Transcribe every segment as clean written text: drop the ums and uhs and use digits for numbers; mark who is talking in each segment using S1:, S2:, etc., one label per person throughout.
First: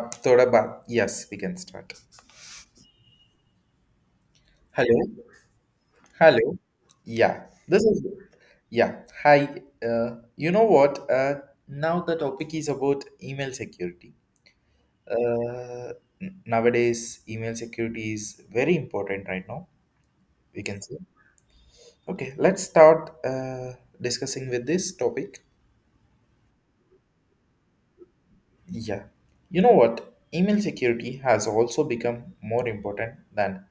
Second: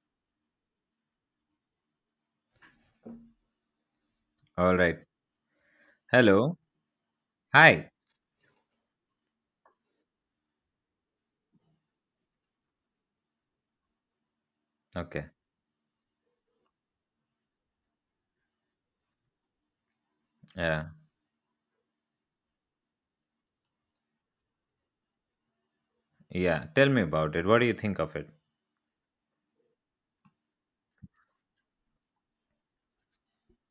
S1: Thoda ba- yes, we can start.
S2: All right.
S1: Hello,
S2: Hello.
S1: hello. Yeah, this
S2: Hi.
S1: is yeah. Hi. You know what? Now the topic is about email security.
S2: Okay.
S1: Uh, Nowadays, email security is very important right now. We can
S2: Yeah.
S1: say. Okay, let's start discussing with this topic.
S2: Yeah, tell me about it. What do you think of it?
S1: Yeah. You know what? Email security has also become more important than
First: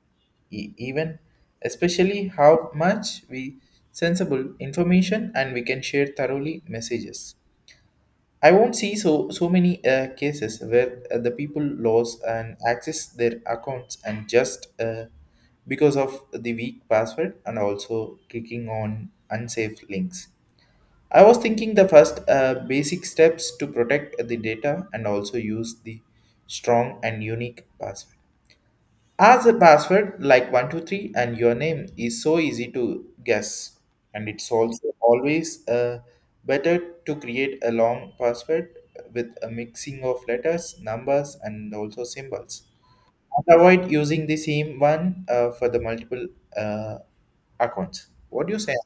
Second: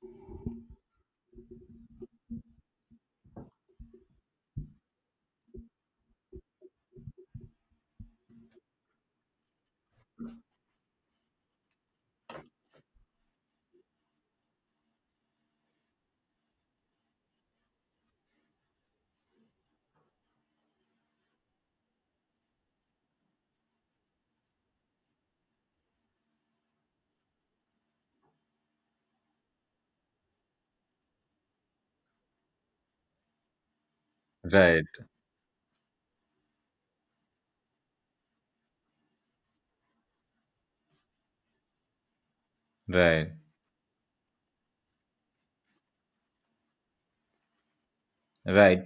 S1: even, especially how much we sensible information and we can share thoroughly messages. I won't see so many cases where the people lose and access their accounts and just because of the weak password and also clicking on unsafe links. I was thinking the first basic steps to protect the data and also use the strong and unique password. As a password like 123 and your name is so easy to guess and it's
S2: Right.
S1: also always better to create a long password with a mixing of letters, numbers and also symbols.
S2: Right.
S1: And avoid using the same one for the multiple uh, accounts. What do you say?
S2: Right.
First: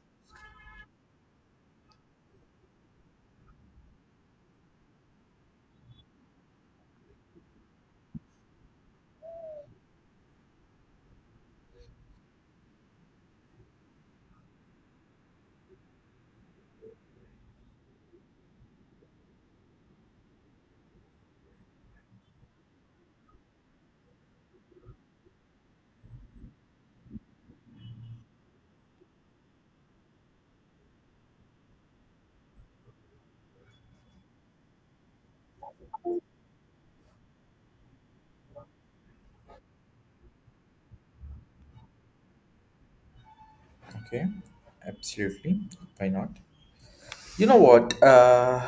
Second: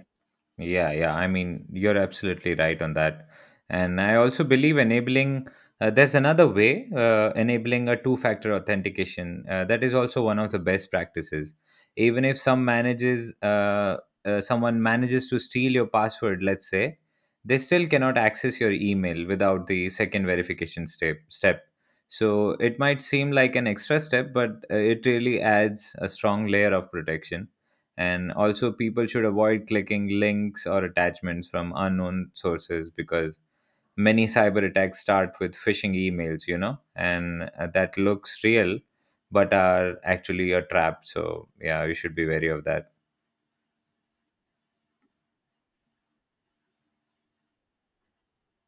S2: Yeah, yeah, I mean, you're absolutely right on that. And I also believe enabling, there's another way, enabling a two factor authentication. That is also one of the best practices. Even if someone manages to steal your password, let's say, they still cannot access your email without the second verification step. So it might seem like an extra step, but it really adds a strong layer of protection. And also, people should avoid clicking links or attachments from unknown sources because many cyber attacks start with phishing emails, you know, and that looks real but are actually a trap. So, yeah, you should be wary of that.
S1: Okay, absolutely. Why not? You know what? Uh,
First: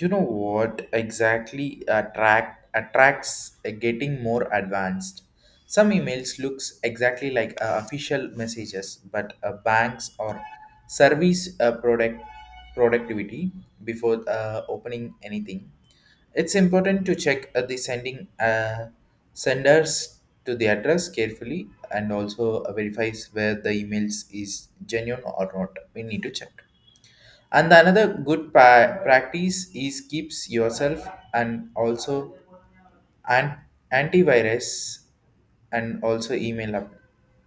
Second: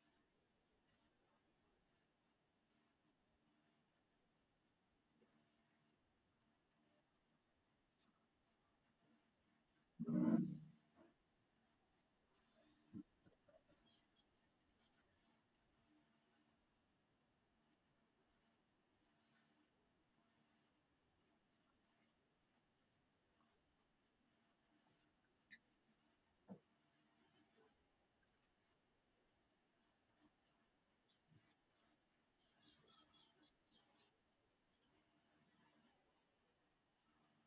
S1: you know what exactly attracts getting more advanced. Some emails looks exactly like official messages, but banks or service productivity before opening anything. It's important to check the sending senders to the address carefully and also verifies where the emails is genuine or not. We need to check. And another good practice is keeps yourself and also an antivirus and also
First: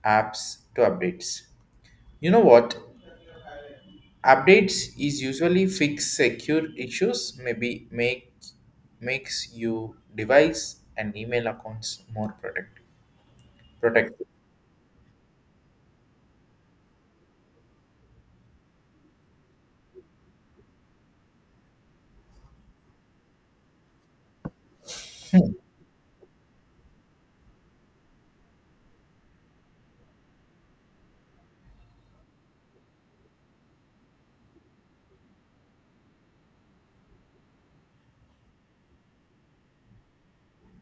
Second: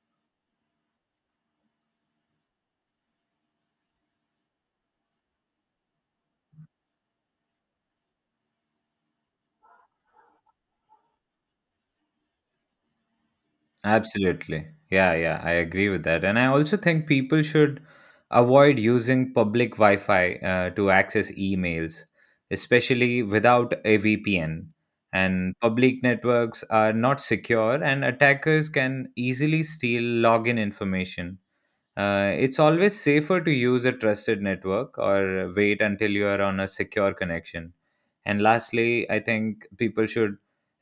S1: apps to updates. You know what? Updates is usually fix secure issues, maybe makes you device and email accounts more protected.
S2: Absolutely. Yeah, yeah, I agree with that. And I also think people should avoid using public Wi Fi to access emails, especially without a VPN. And public networks are not secure, and attackers can easily steal login information. It's always safer to use a trusted network or wait until you are on a secure connection. And lastly, I think people should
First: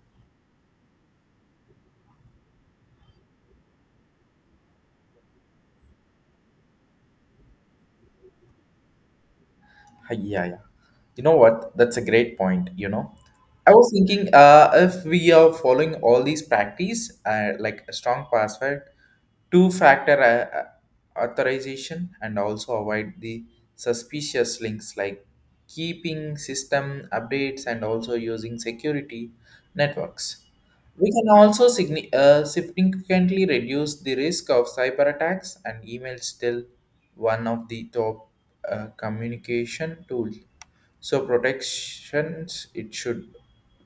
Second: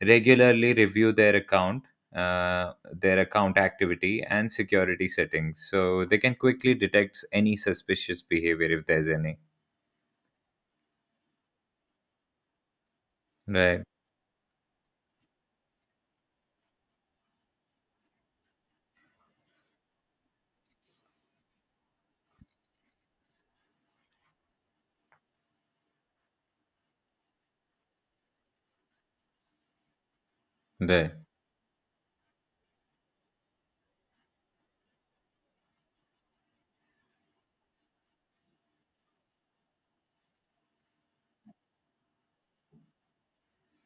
S2: regularly review their account activity, and security settings so they can quickly detect any suspicious behavior if there's any.
S1: Hi, yeah, yeah. You know what? That's a great point, you know. I
S2: Right,
S1: was thinking if we are following all these practice, like a strong password, two-factor authorization, and also avoid the suspicious links like keeping system updates and also using security networks.
S2: right.
S1: We can also significantly reduce the risk of cyber attacks, and email still one of the top communication tools. So protections, it should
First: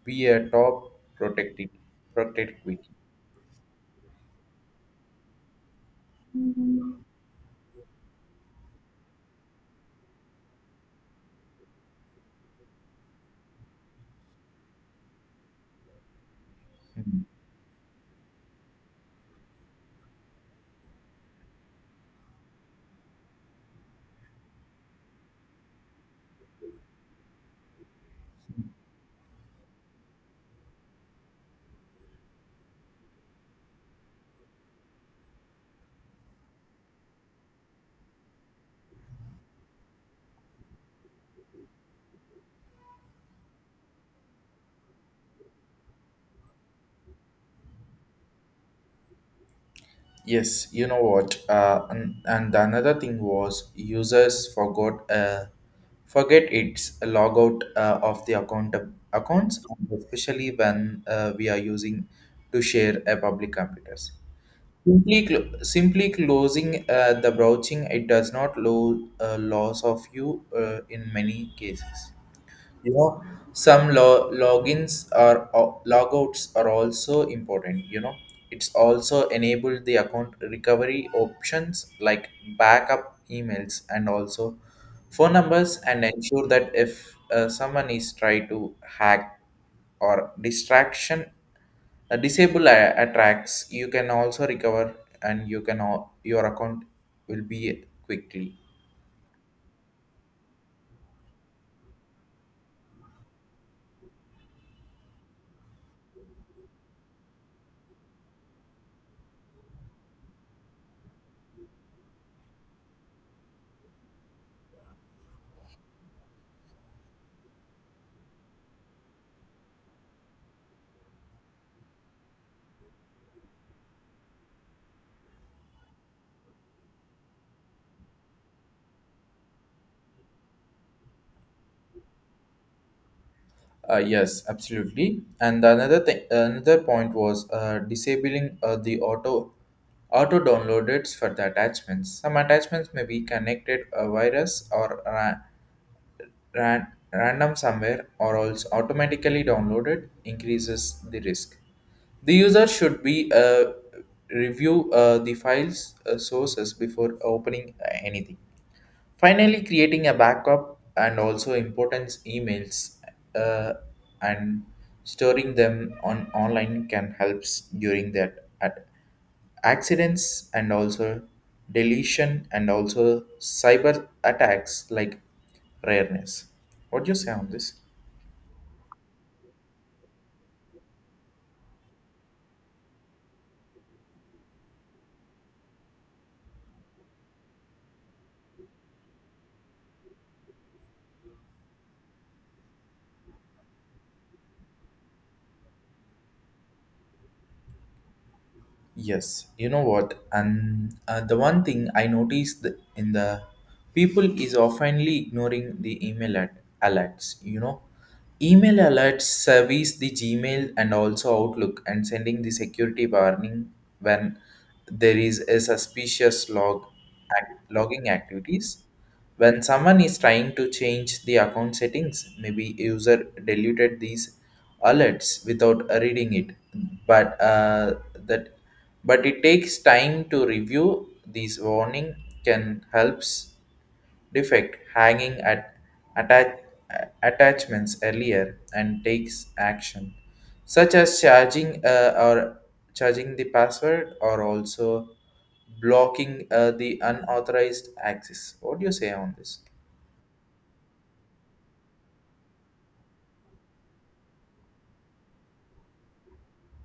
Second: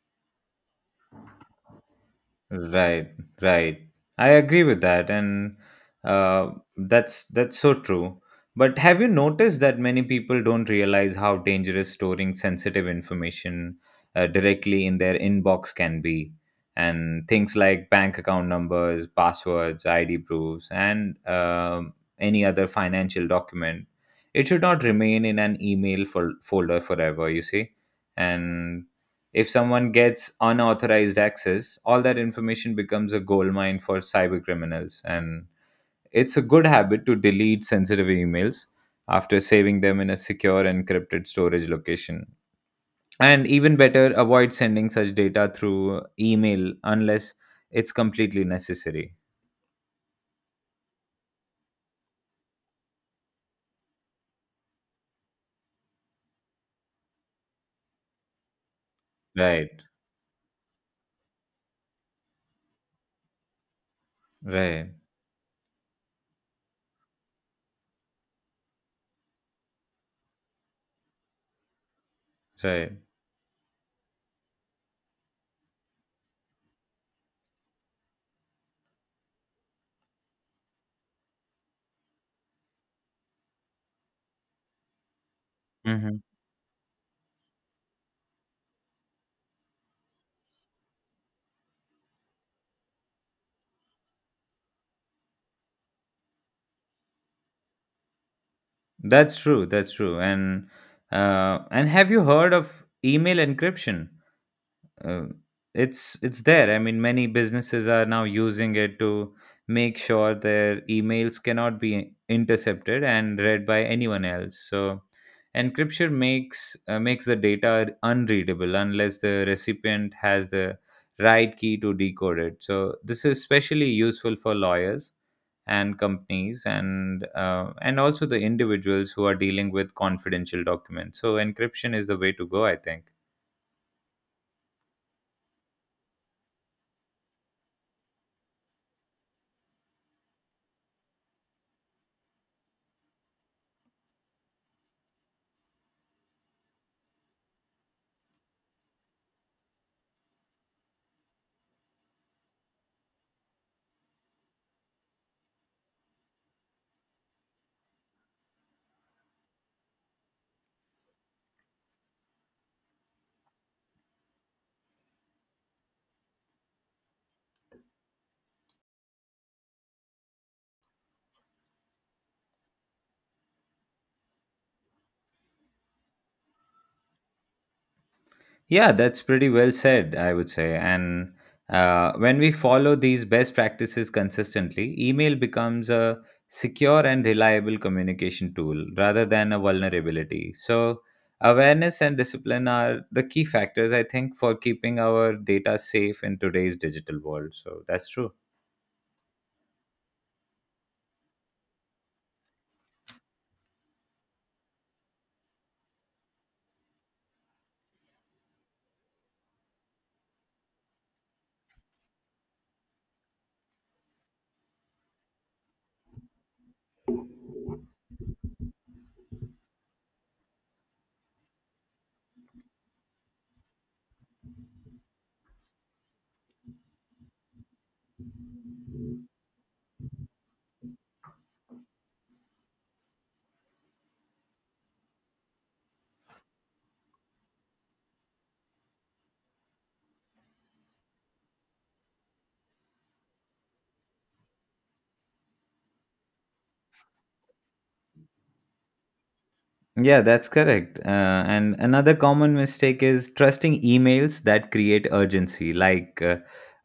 S1: be a top protected protectivity.
S2: Right, right. I agree with that, and uh, that's so true. But have you noticed that many people don't realize how dangerous storing sensitive information directly in their inbox can be? And things like bank account numbers, passwords, ID proofs, and any other financial document, it should not remain in an email folder forever. You see, and if someone gets unauthorized access, all that information becomes a goldmine for cyber criminals. And it's a good habit to delete sensitive emails after saving them in a secure encrypted storage location. And even better, avoid sending such data through email unless it's completely necessary.
S1: Yes, you know what? And the another thing was users forgot forget its logout of the accounts,
S2: Right,
S1: especially when we are using to share a public computers.
S2: right,
S1: Simply closing the browsing, it does not loss of you in many cases.
S2: right.
S1: You know, some logins or logouts are also important. You know, it's also enabled the account recovery options like backup emails and also phone numbers and
S2: Hmm.
S1: ensure that if someone is try to hack or distraction attacks, you can also recover and you can all, your account will be quickly.
S2: That's true. That's true. And have you heard of email encryption? uh, it's there. I mean, many businesses are now using it to make sure their emails cannot be intercepted and read by anyone else. So encryption makes makes the data unreadable unless the recipient has the right key to decode it. So this is especially useful for lawyers and companies, and and also the individuals who are dealing with confidential documents. So encryption is the way to go, I think.
S1: Yes, absolutely. And another thing, another point was disabling the auto downloaders for the attachments. Some attachments may be connected a virus or ran- random somewhere or also automatically downloaded increases the risk. The user should be review the files sources before opening anything. Finally, creating a backup and also importance emails uh, and storing them on online can helps during that at accidents and also deletion and also cyber attacks like rareness. What do you say on this?
S2: Yeah, that's pretty well said, I would say. And when we follow these best practices consistently, email becomes a secure and reliable communication tool rather than a vulnerability. So, awareness and discipline are the key factors, I think, for keeping our data safe in today's digital world. So, that's true.
S1: Yes, you know what? And the one thing I noticed in the people is oftenly ignoring the email at alerts. You know, email alerts service the Gmail and also Outlook and sending the security warning when there is a suspicious logging activities. When someone is trying to change the account settings, maybe user deleted these alerts without reading it, but that but it takes time to review these warning can helps defect hanging at atta- attachments earlier and takes action such as charging or charging the password or also blocking the unauthorized access. What do you say on this?
S2: Yeah, that's correct. And another common mistake is trusting emails that create urgency. Like, uh,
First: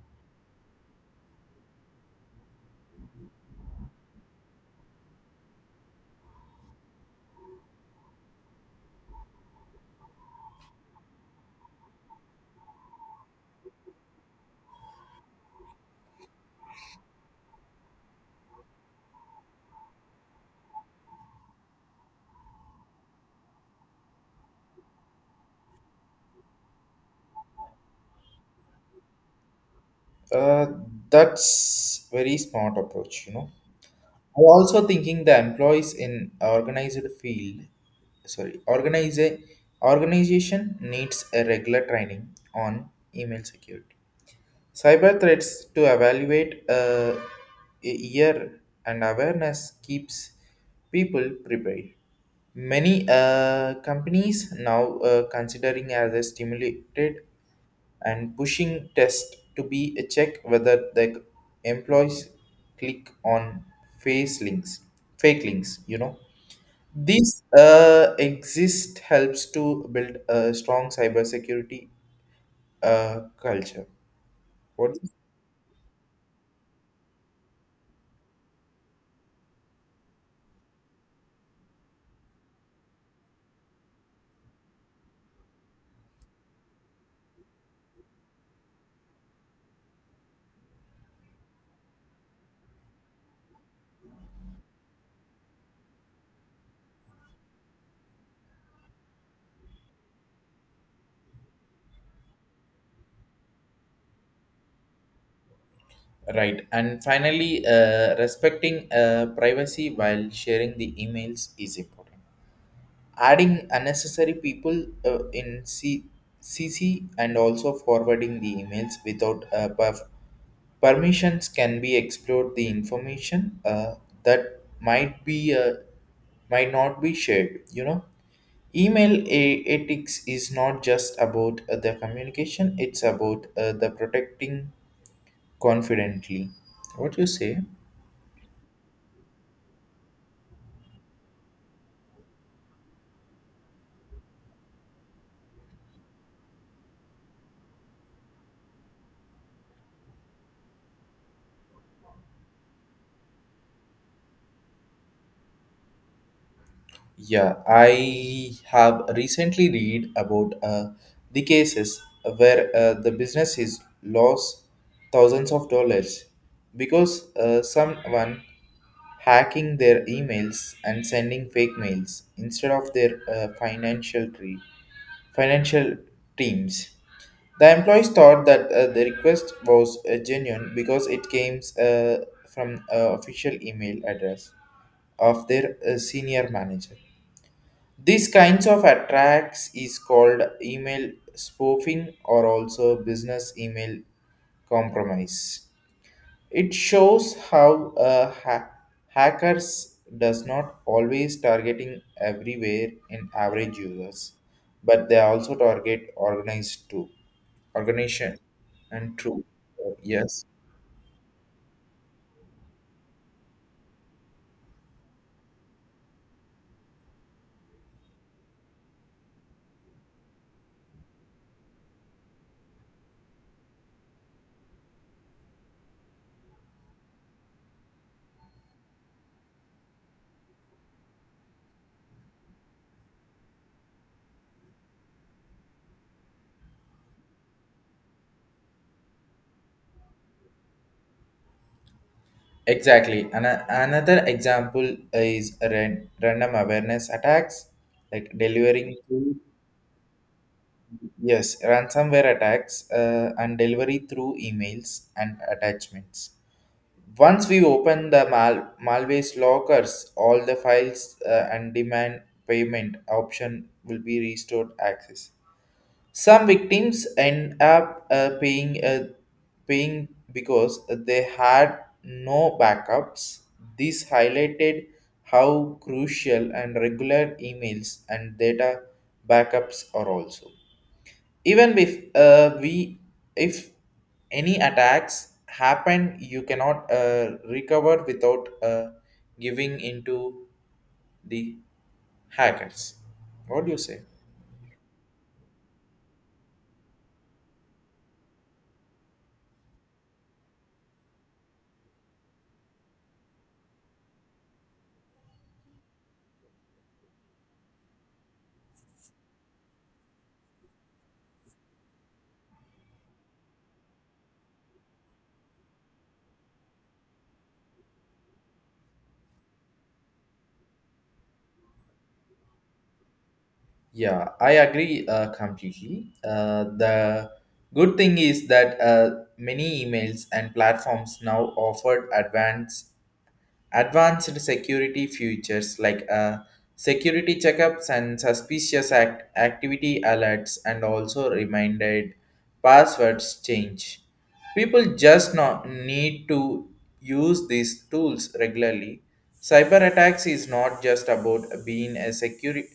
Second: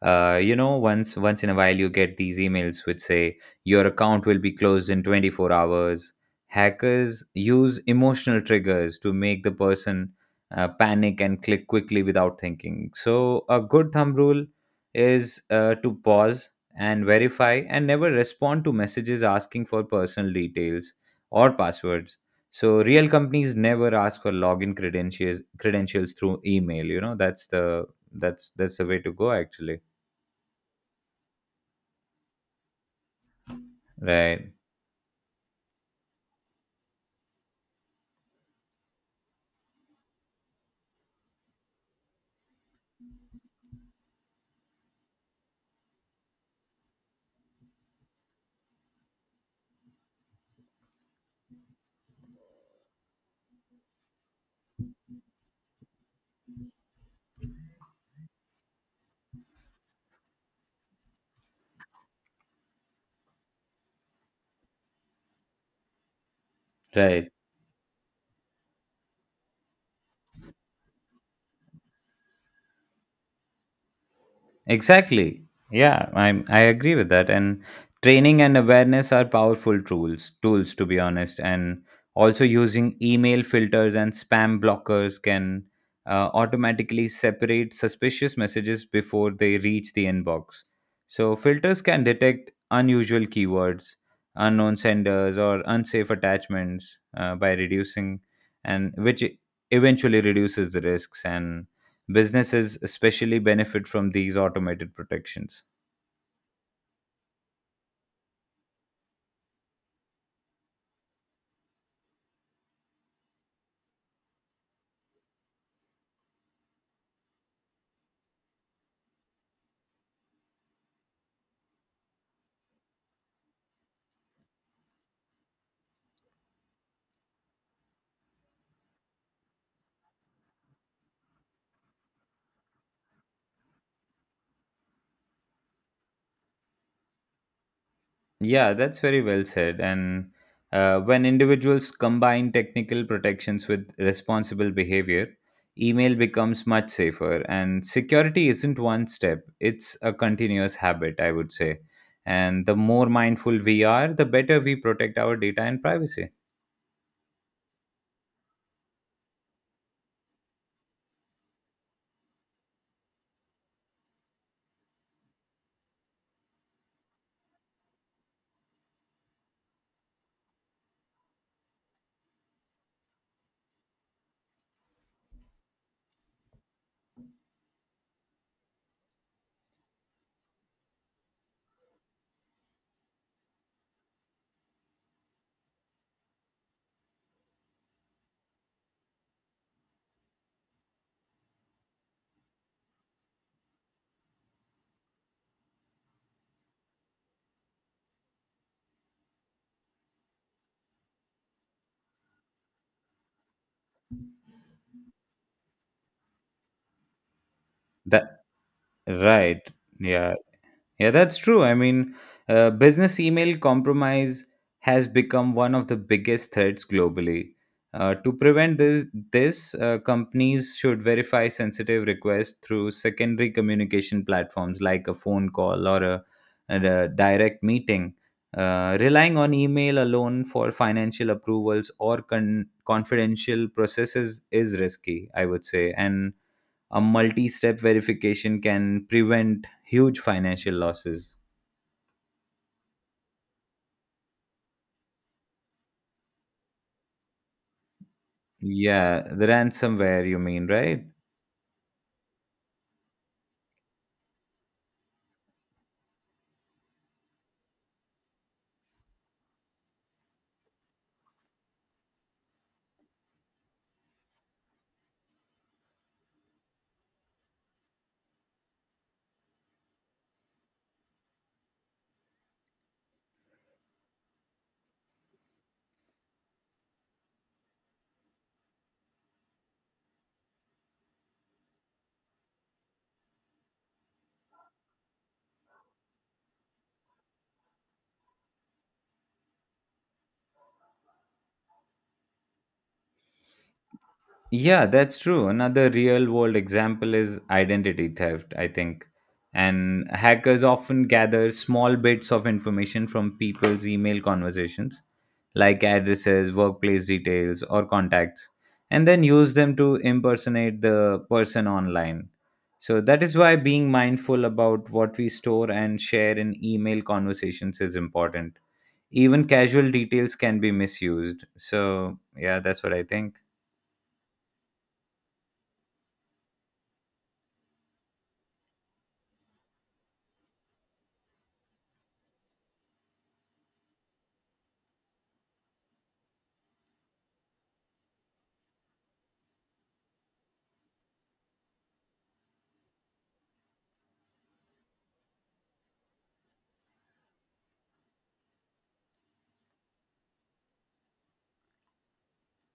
S2: uh, you know, once in a while you get these emails which say your account will be closed in 24 hours. Hackers use emotional triggers to make the person panic and click quickly without thinking. So, a good thumb rule is to pause and verify, and never respond to messages asking for personal details or passwords. So real companies never ask for login credentials through email. You know, that's the, that's the way to go, actually.
S1: uh, that's very smart approach, you know. I'm
S2: Right,
S1: also thinking the employees in organized field, sorry, organize organization needs a regular training on email security, cyber threats to evaluate a year, and awareness keeps people prepared. Many companies now considering as a stimulated and pushing test to be a check whether the employees click on face links fake links, you know.
S2: right.
S1: This exist helps to build a strong cybersecurity culture. What?
S2: Exactly. Yeah, I agree with that. And training and awareness are powerful tools, to be honest. And also using email filters and spam blockers can automatically separate suspicious messages before they reach the inbox. So filters can detect unusual keywords, unknown senders, or unsafe attachments by reducing and which eventually reduces the risks. And businesses especially benefit from these automated protections.
S1: Right, and finally respecting privacy while sharing the emails is important. Adding unnecessary people cc and also forwarding the emails without a buff permissions can be explored the information that might not be shared. You know, email ethics is not just about the communication; it's about the protecting confidently. What you say?
S2: Yeah, that's very well said. And when individuals combine technical protections with responsible behavior, email becomes much safer. And security isn't one step, it's a continuous habit, I would say. And the more mindful we are, the better we protect our data and privacy.
S1: Yeah, I have recently read about the cases where the business is lost thousands of dollars because someone hacking their emails and sending fake mails instead of their financial teams. The employees thought that the request was genuine because it came from an official email address of their senior manager. These kinds of attacks is called email spoofing or also business email compromise. It shows how hackers does not always targeting everywhere in average users, but they also target organized too, organization
S2: That
S1: and true.
S2: right. Yeah,
S1: Yes,
S2: yeah, that's true. I mean, business email compromise has become one of the biggest threats globally. To prevent this, companies should verify sensitive requests through secondary communication platforms like a phone call, and a direct meeting. Relying on email alone for financial approvals or confidential processes is risky, I would say, and a multi-step verification can prevent huge financial losses.
S1: exactly. And another example is random awareness attacks, like delivering
S2: Yeah,
S1: through
S2: the ransomware you mean, right?
S1: yes ransomware attacks and delivery through emails and attachments. Once we open the Malway's lockers, all the files and demand payment option will be restored access. Some victims end up paying because they had no backups. This highlighted how crucial and regular emails and data backups are also even if we if any attacks happen, you cannot recover without giving into the hackers. What do you say?
S2: Yeah, that's true. Another real world example is identity theft, I think. And hackers often gather small bits of information from people's email conversations, like addresses, workplace details, or contacts, and then use them to impersonate the person online. So that is why being mindful about what we store and share in email conversations is important. Even casual details can be misused. So, yeah, that's what I think.
S1: Yeah, I agree completely. The good thing is that many emails and platforms now offer advanced security features like security checkups and suspicious activity alerts, and also reminded passwords change. People just not need to use these tools regularly. Cyber attacks is not just about being a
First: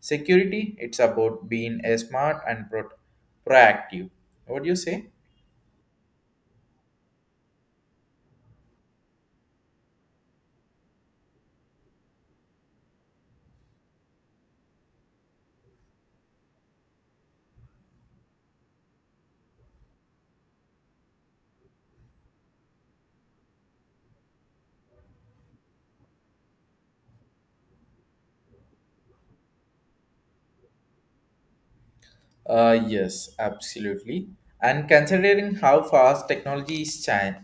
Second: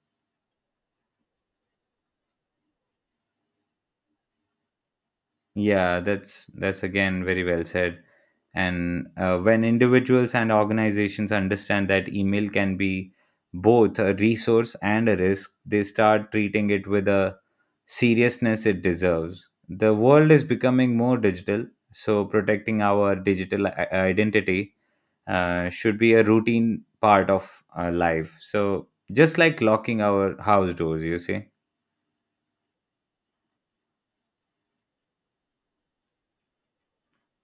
S1: security; it's about being a smart and proactive. What do you say?
S2: Yeah, that's again very well said. And when individuals and organizations understand that email can be both a resource and a risk, they start treating it with a seriousness it deserves. The world is becoming more digital, so protecting our digital identity should be a routine part of our life. So just like locking our house doors, you see.
S1: Yes, absolutely. And considering how fast technology is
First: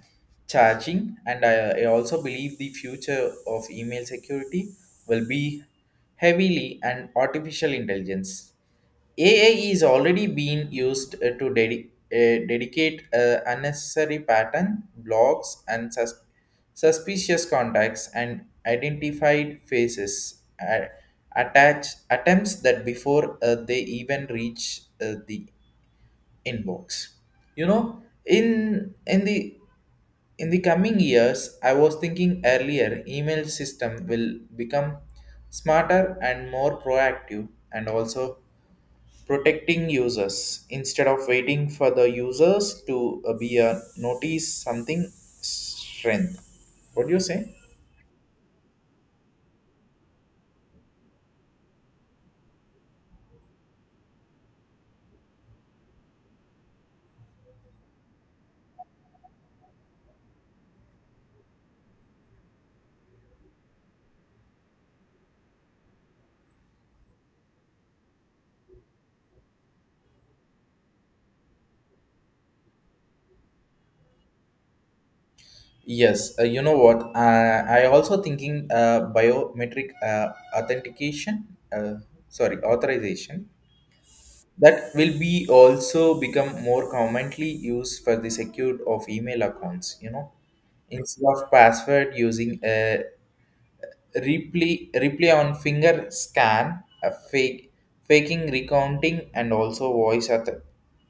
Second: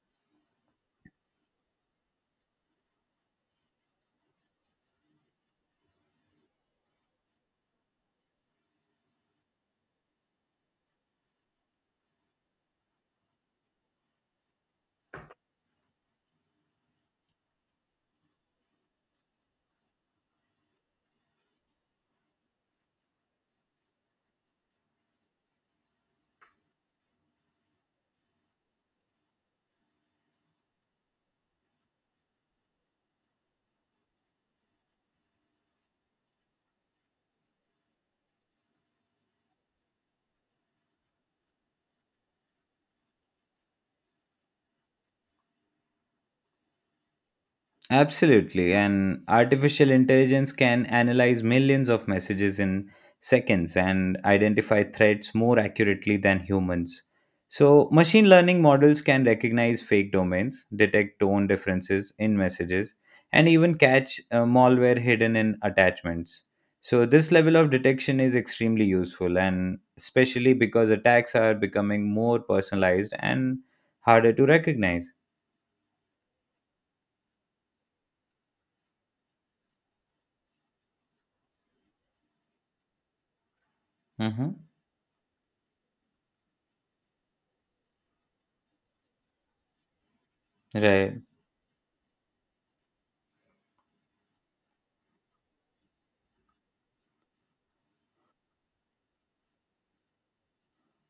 S1: charging, and I also believe the future of email security will be heavily and artificial intelligence. AI is already being used to dedicate unnecessary pattern blocks and suspicious contacts and identified faces attach attempts that before they even reach the inbox. You know, in the coming years, I was thinking earlier, email system will become smarter and more proactive and also protecting users instead of waiting for the users to be a notice something strength. What do you say?
S2: Absolutely. And artificial intelligence can analyze millions of messages in seconds and identify threats more accurately than humans. So, machine learning models can recognize fake domains, detect tone differences in messages, and even catch malware hidden in attachments. So, this level of detection is extremely useful, and especially because attacks are becoming more personalized and harder to recognize.
S1: Yes, you know what? I also thinking biometric authentication, uh, sorry, authorization
S2: Mm-hmm.
S1: that will be also become more commonly used for the secure of email accounts. You know,
S2: Right.
S1: instead of password using a replay on finger scan, a fake faking recounting, and also voice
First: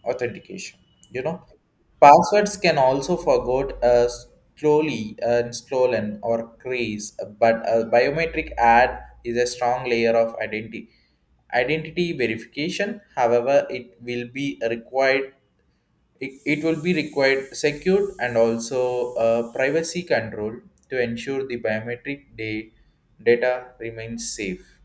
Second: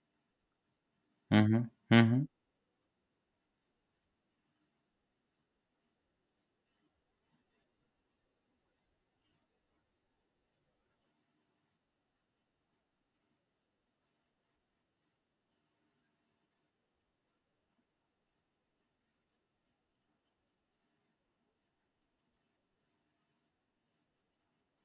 S1: authentication. You know,
S2: Mm-hmm. Mm-hmm.
S1: passwords can also forgot slowly and stolen or crease, but a biometric ad is a strong layer of identity verification. However, it will be required it will be required secured and also privacy control to ensure the biometric day data remains safe.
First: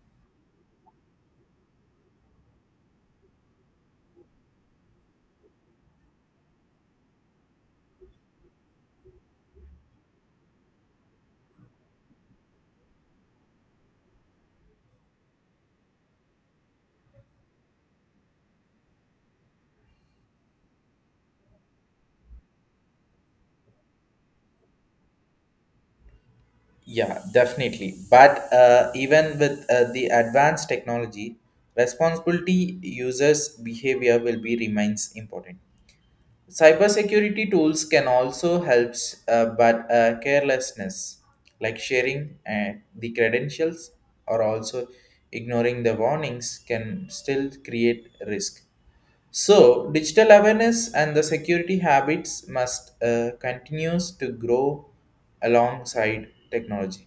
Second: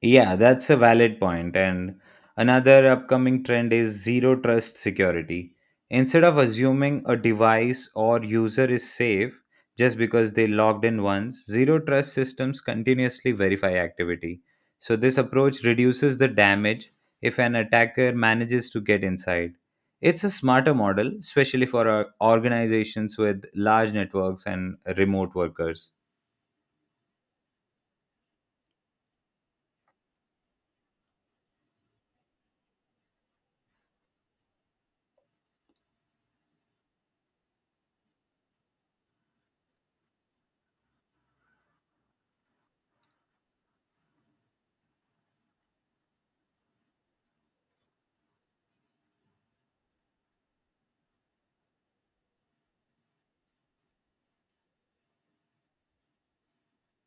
S2: Yeah, that's a valid point. And another upcoming trend is zero trust security. Instead of assuming a device or user is safe just because they logged in once, zero trust systems continuously verify activity. So, this approach reduces the damage if an attacker manages to get inside. It's a smarter model, especially for organizations with large networks and remote workers.
S1: Yeah, definitely. But even with the advanced technology, responsibility users behavior will be remains important. Cybersecurity tools can also help, but carelessness, like sharing the credentials or also ignoring the warnings, can still create risk. So, digital awareness and the security habits must continues to grow alongside technology.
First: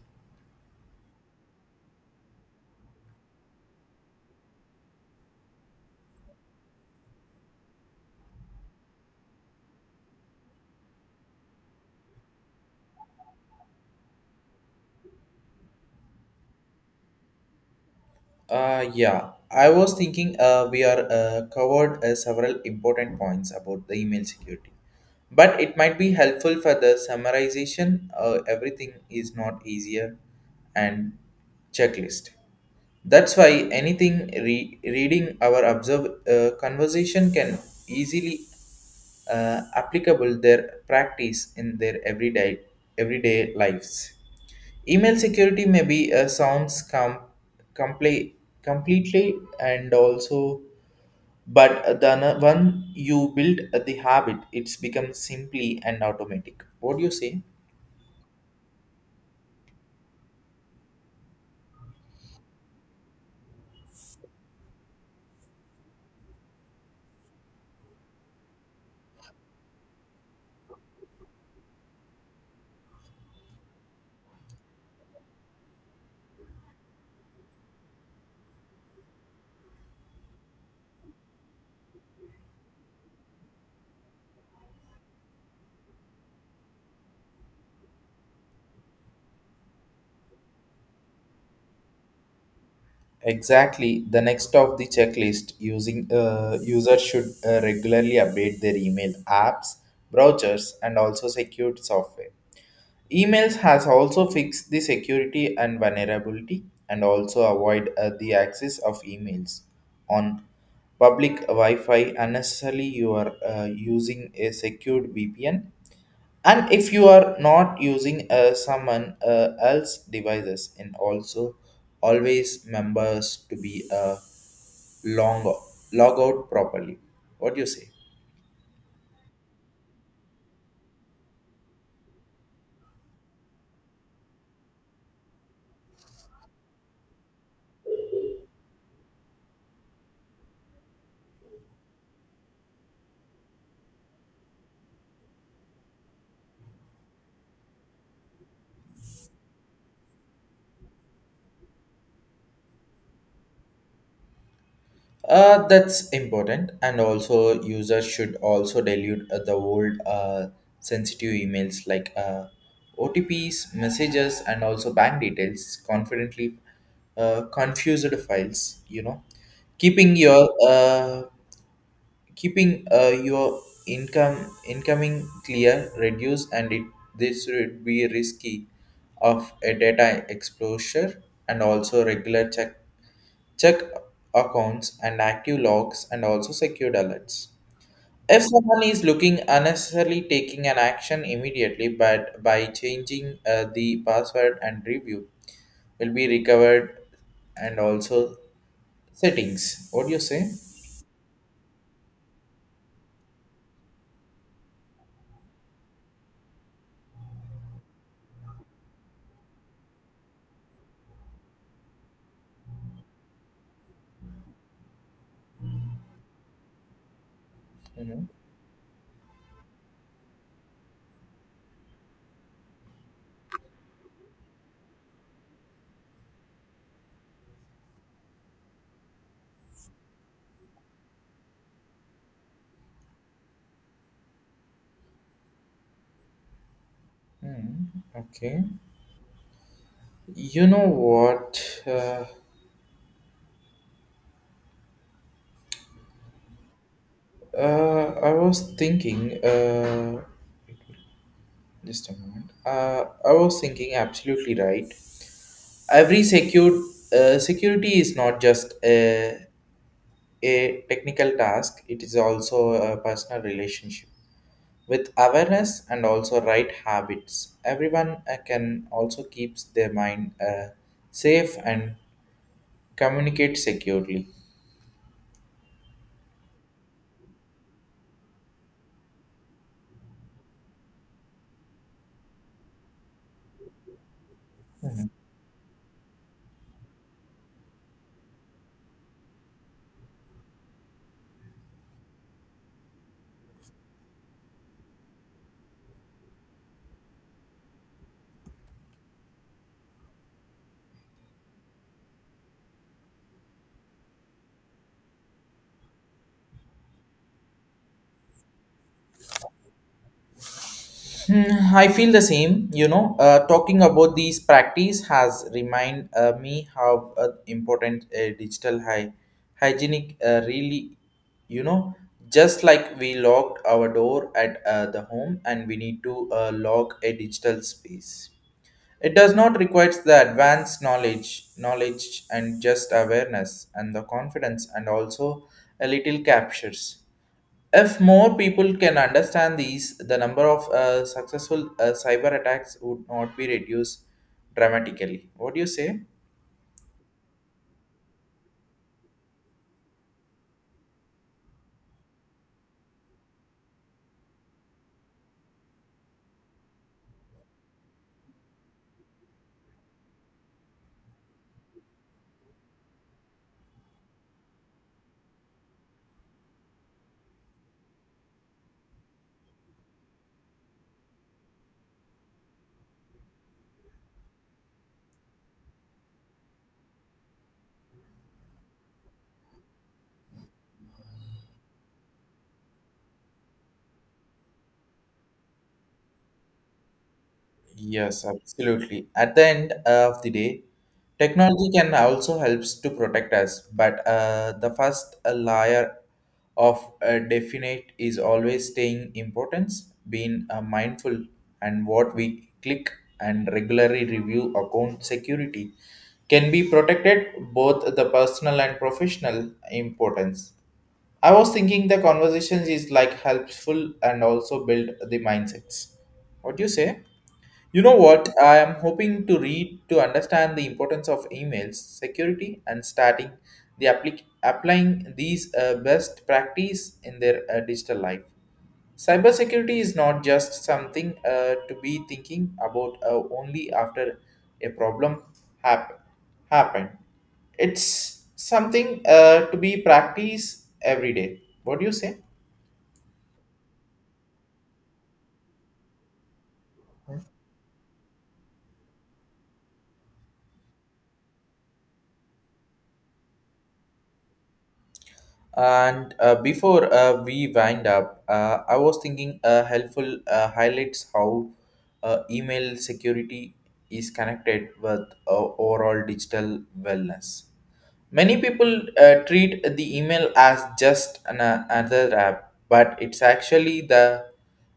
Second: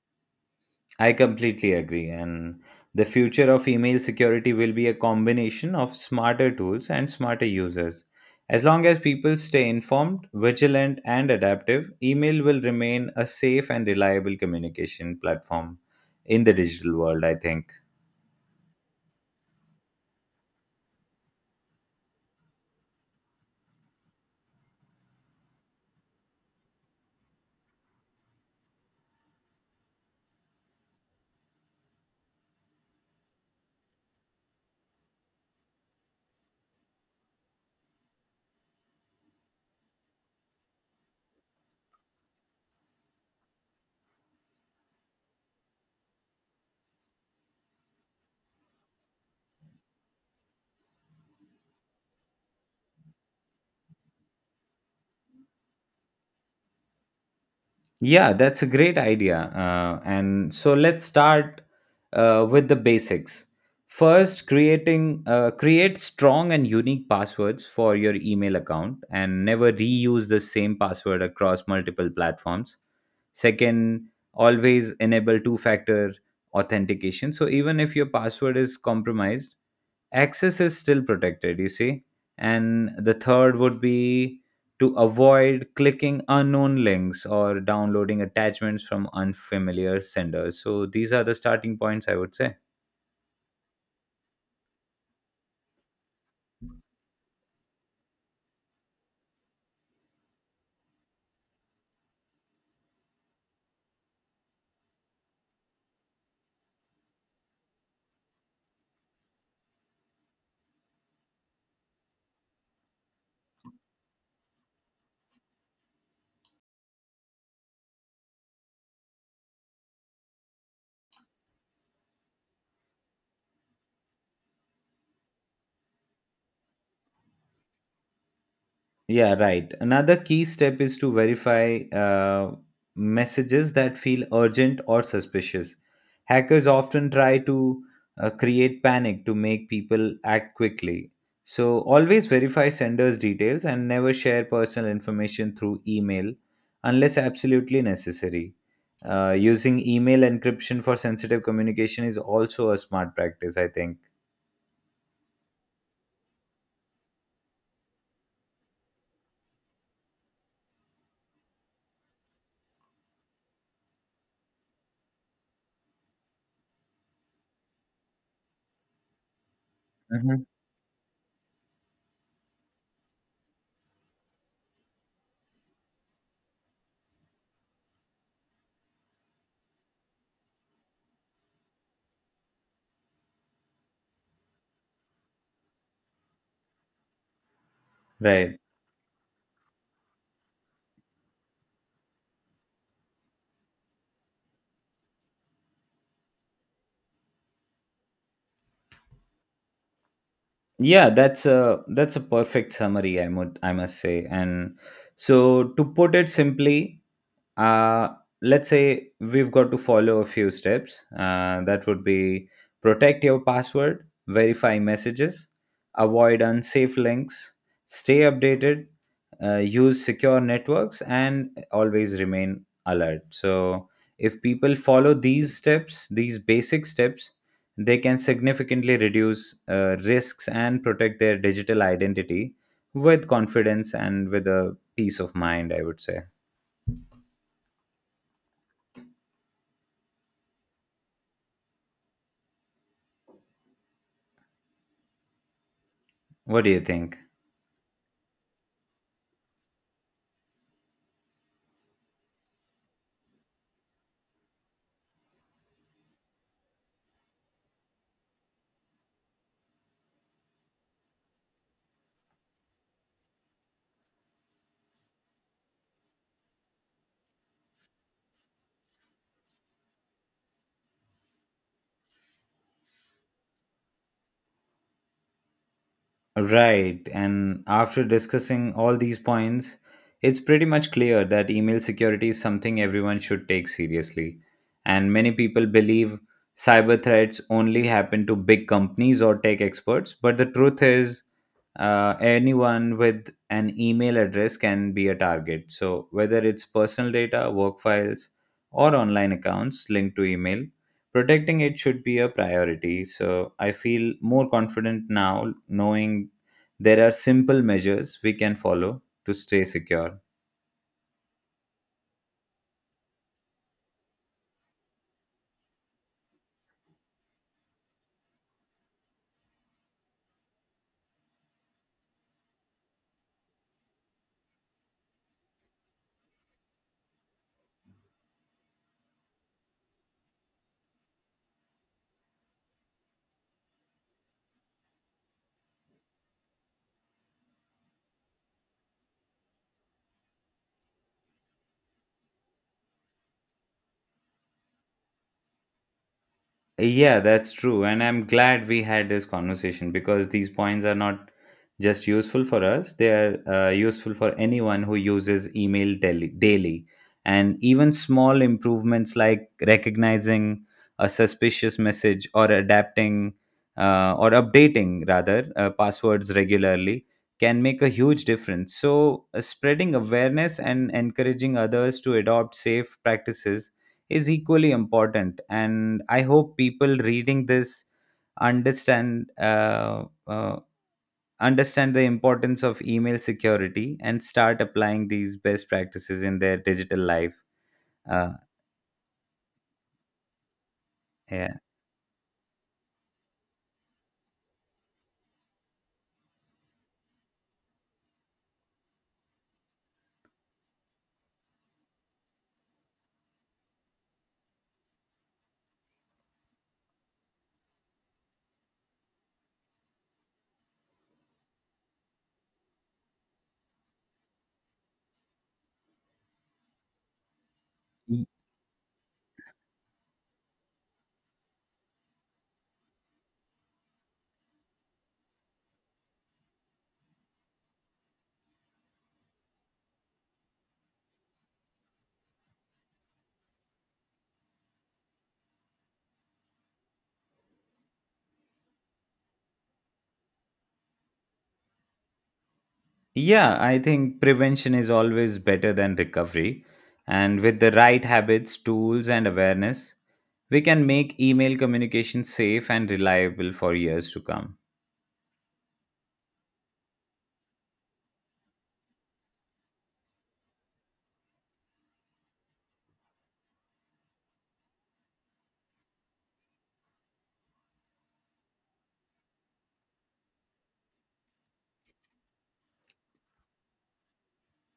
S2: I completely agree. And the future of email security will be a combination of smarter tools and smarter users. As long as people stay informed, vigilant, and adaptive, email will remain a safe and reliable communication platform in the digital world, I think.
S1: Yeah, I was thinking we are covered several important points about the email security, but it might be helpful for the summarization. Everything is not easier and checklist. That's why anything reading our observe conversation can easily applicable their practice in their everyday lives. Email security may be sounds compl- completely and also, but the one you build the habit it's become simply and automatic. What do you say?
S2: Yeah, that's a great idea. And so let's start with the basics. First, creating create strong and unique passwords for your email account, and never reuse the same password across multiple platforms. Second, always enable two-factor authentication. So even if your password is compromised, access is still protected, you see. And the third would be to avoid clicking unknown links or downloading attachments from unfamiliar senders. So these are the starting points, I would say.
S1: Exactly. The next of the checklist using users should regularly update their email apps, browsers, and also secured software. Emails has also fixed the security and vulnerability and also avoid the access of emails on public Wi-Fi unnecessarily. You are using a secured VPN, and if you are not using someone else devices. And also always members to be long log out properly. What do you say?
S2: Yeah, right. Another key step is to verify messages that feel urgent or suspicious. Hackers often try to create panic to make people act quickly. So, always verify sender's details and never share personal information through email unless absolutely necessary. Using email encryption for sensitive communication is also a smart practice, I think.
S1: That's important, and also users should also dilute the old sensitive emails like otps messages and also bank details confidently, confused files. Keeping
S2: Mhm.
S1: your income incoming clear reduce, and it this would be risky of a data exposure. And also regular check accounts and active logs and also secured alerts. If
S2: Right.
S1: someone is looking unnecessarily, taking an action immediately but by changing the password and review will be recovered and also settings. What do you say?
S2: Yeah, that's a perfect summary, I would, I must say. And so to put it simply, uh let's say we've got to follow a few steps that would be: protect your password, verify messages, avoid unsafe links, stay
S1: Mhm.
S2: updated, use secure networks, and always remain alert. So if people follow these steps, these basic steps, they can significantly reduce risks and protect their digital identity with confidence and with a peace of mind, I would say.
S1: Mhm. Okay. You know what?
S2: What do you think?
S1: I was thinking, just a moment. I was thinking, absolutely right. Every security is not just a technical task, it is also a personal relationship. With awareness and also right habits, everyone can also keeps their mind safe and communicate securely.
S2: Right. And after discussing all these points, it's pretty much clear that email security is something everyone should take seriously.
S1: Mm-hmm.
S2: And many people believe cyber threats only happen to big companies or tech experts. But the truth is, anyone with an email address can be a target. So, whether it's personal data, work files, or online accounts linked to email, protecting it should be a priority. So, I feel more confident now knowing there are simple measures we can follow to stay secure.
S1: Hmm, I feel the same. You know, talking about these practice has remind me how important digital hygienic really. You know, just like we locked our door at the home, and we need to lock a digital space. It does not requires the advanced knowledge and just awareness and the confidence, and also a little captures. If more people can understand these, the number of successful cyber attacks would not be reduced dramatically. What do you say?
S2: Yeah, that's true. And I'm glad we had this conversation because these points are not just useful for us, they are useful for anyone who uses email daily. And even small improvements like recognizing a suspicious message or adapting or updating, rather, passwords regularly can make a huge difference. So, spreading awareness and encouraging others to adopt safe practices is equally important. And I hope people reading this understand uh, uh, understand the importance of email security and start applying these best practices in their digital life.
S1: Yes,
S2: uh,
S1: absolutely. At the end of the day,
S2: yeah
S1: technology can also helps to protect us, but the first layer of a definite is always staying importance, being mindful and what we click and regularly review account security can be protected both the personal and professional importance. I was thinking the conversations is like helpful and also build the mindsets. What do you say? You know
S2: Y-
S1: what? I am hoping to read to understand the importance of emails security and starting the applying these best practice in their digital life. Cybersecurity is not just something to be thinking about only after a problem happen happened. It's something to be practiced every day. What do you say?
S2: yeah, I think prevention is always better than recovery. And with the right habits, tools, and awareness, we can make email communication safe and reliable for years to come.
S1: And before we wind up, I was thinking helpful highlights how email security is connected with overall digital wellness. Many people treat the email as just another app, but it's actually the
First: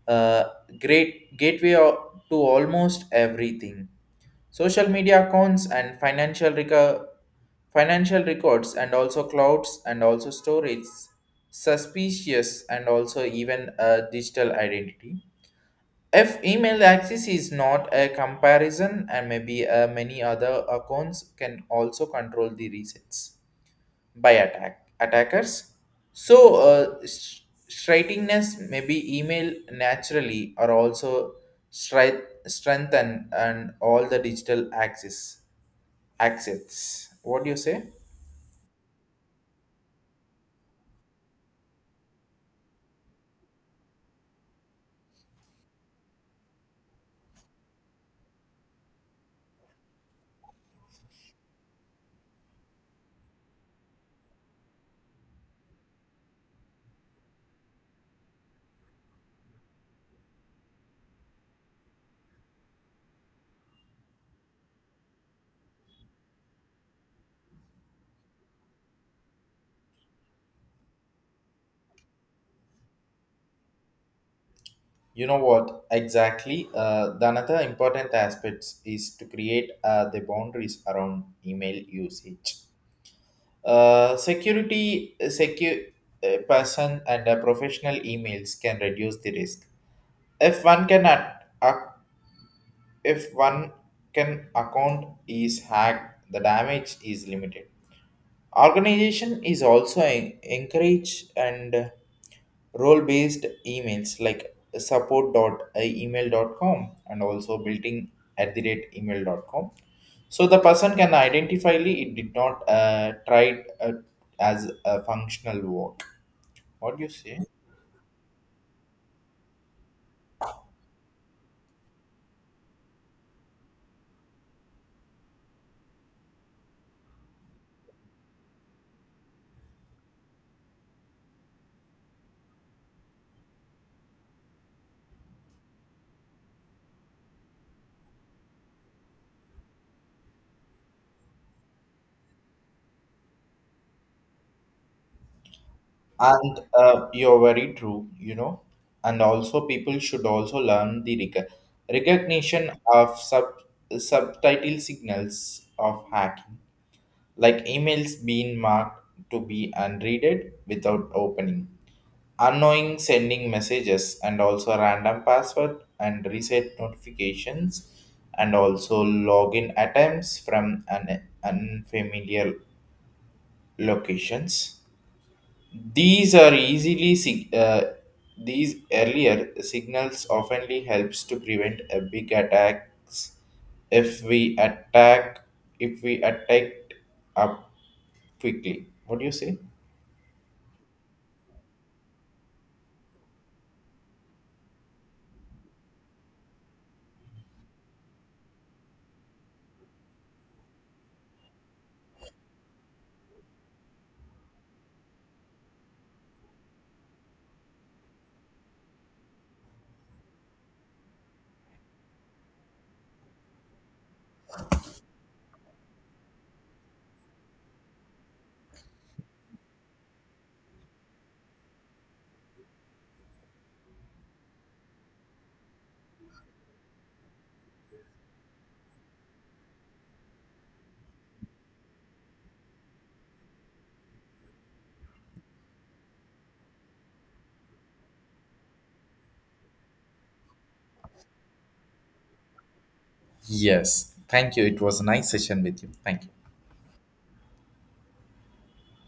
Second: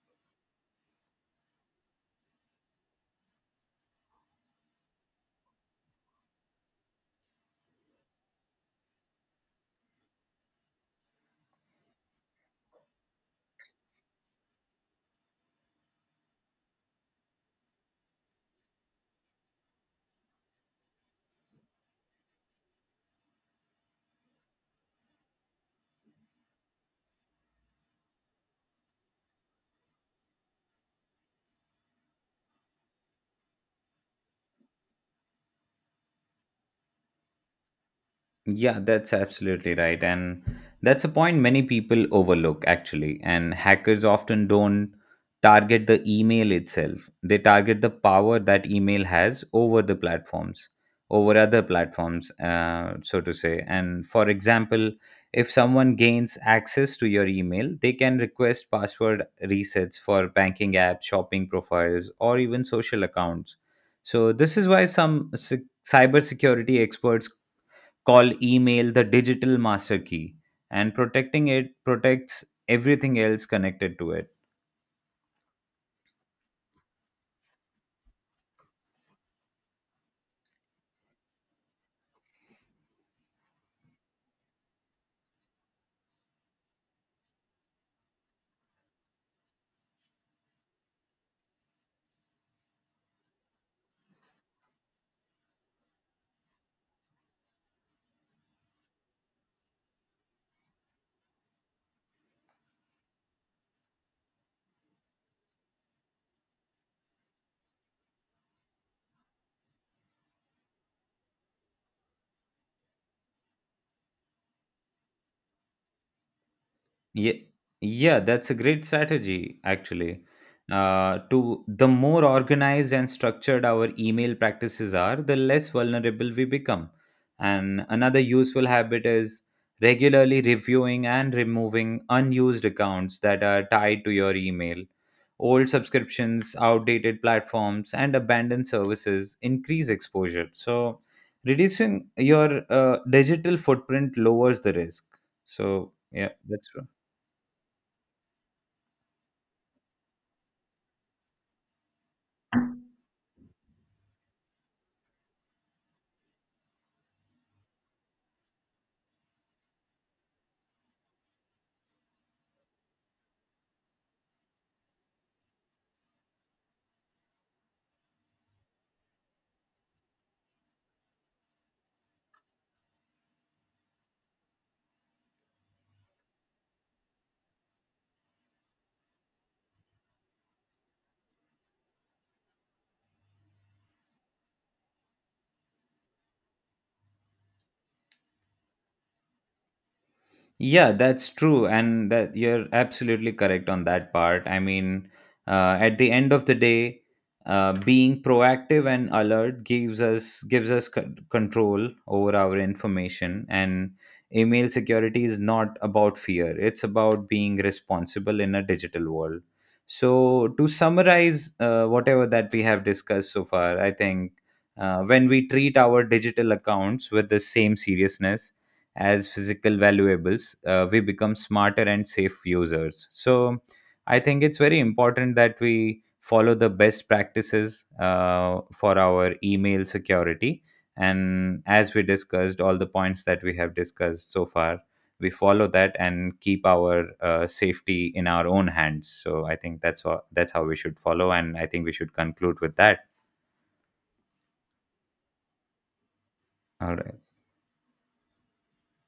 S1: uh, great gateway to almost everything. Social media accounts and financial records and also clouds and also storage, suspicious and also even a digital identity. If email access is not a comparison, and maybe many other accounts can also control the resets by attackers. So, strikingness may be email naturally or also strengthen and all the digital access. What do you say?
S2: Yeah, that's absolutely right. And that's a point many people overlook, actually. And hackers often don't target the email itself, they target the power that email has over the platforms, over other platforms, so to say. And for example, if someone gains access to your email, they can request password resets for banking apps, shopping profiles, or even social accounts. So, this is why some cybersecurity experts call email the digital master key, and protecting it protects everything else connected to it.
S1: You know what exactly? The another important aspects is to create the boundaries around email usage. Security secure person and professional emails can reduce the risk. If one can at- ac- If one can account is hacked, the damage is limited. Organization is also encourage and role based emails like support dot support.email.com and also building@email.com. So the person can identify it did not try it, as a functional work. What do you
S2: Yeah,
S1: say?
S2: yeah, that's a great strategy, actually. To the more organized and structured our email practices are, the less vulnerable we become. And another useful habit is regularly reviewing and removing unused accounts that are tied to your email. Old subscriptions, outdated platforms, and abandoned services increase exposure. So, reducing your digital footprint lowers the risk. So, yeah,
S1: And
S2: that's.
S1: you're very true, you know. And also, people should also learn the recognition of subtitle signals of hacking, like emails being marked to be unreaded without opening, unknowing sending messages, and also random password and reset notifications, and also login attempts from an unfamiliar locations. these are easily sig- uh, these earlier signals oftenly helps to prevent a big attacks if we attack if we attacked up quickly. What do you say?
S2: Yeah, that's true, and that you're absolutely correct on that part. I mean, at the end of the day, being proactive and alert gives us control over our information. And email security is not about fear; it's about being responsible in a digital world. So, to summarize whatever that we have discussed so far, I think when we treat our digital accounts with the same seriousness as physical valuables, we become smarter and safe users. So I think it's very important that we follow the best practices for our email security. And as we discussed, all the points that we have discussed so far, we follow that and keep our safety in our own hands. So I think that's all, that's how we should follow, and I think we should conclude with that.
S1: Yes. Thank you. It was a nice session with you. Thank you.
S2: All right.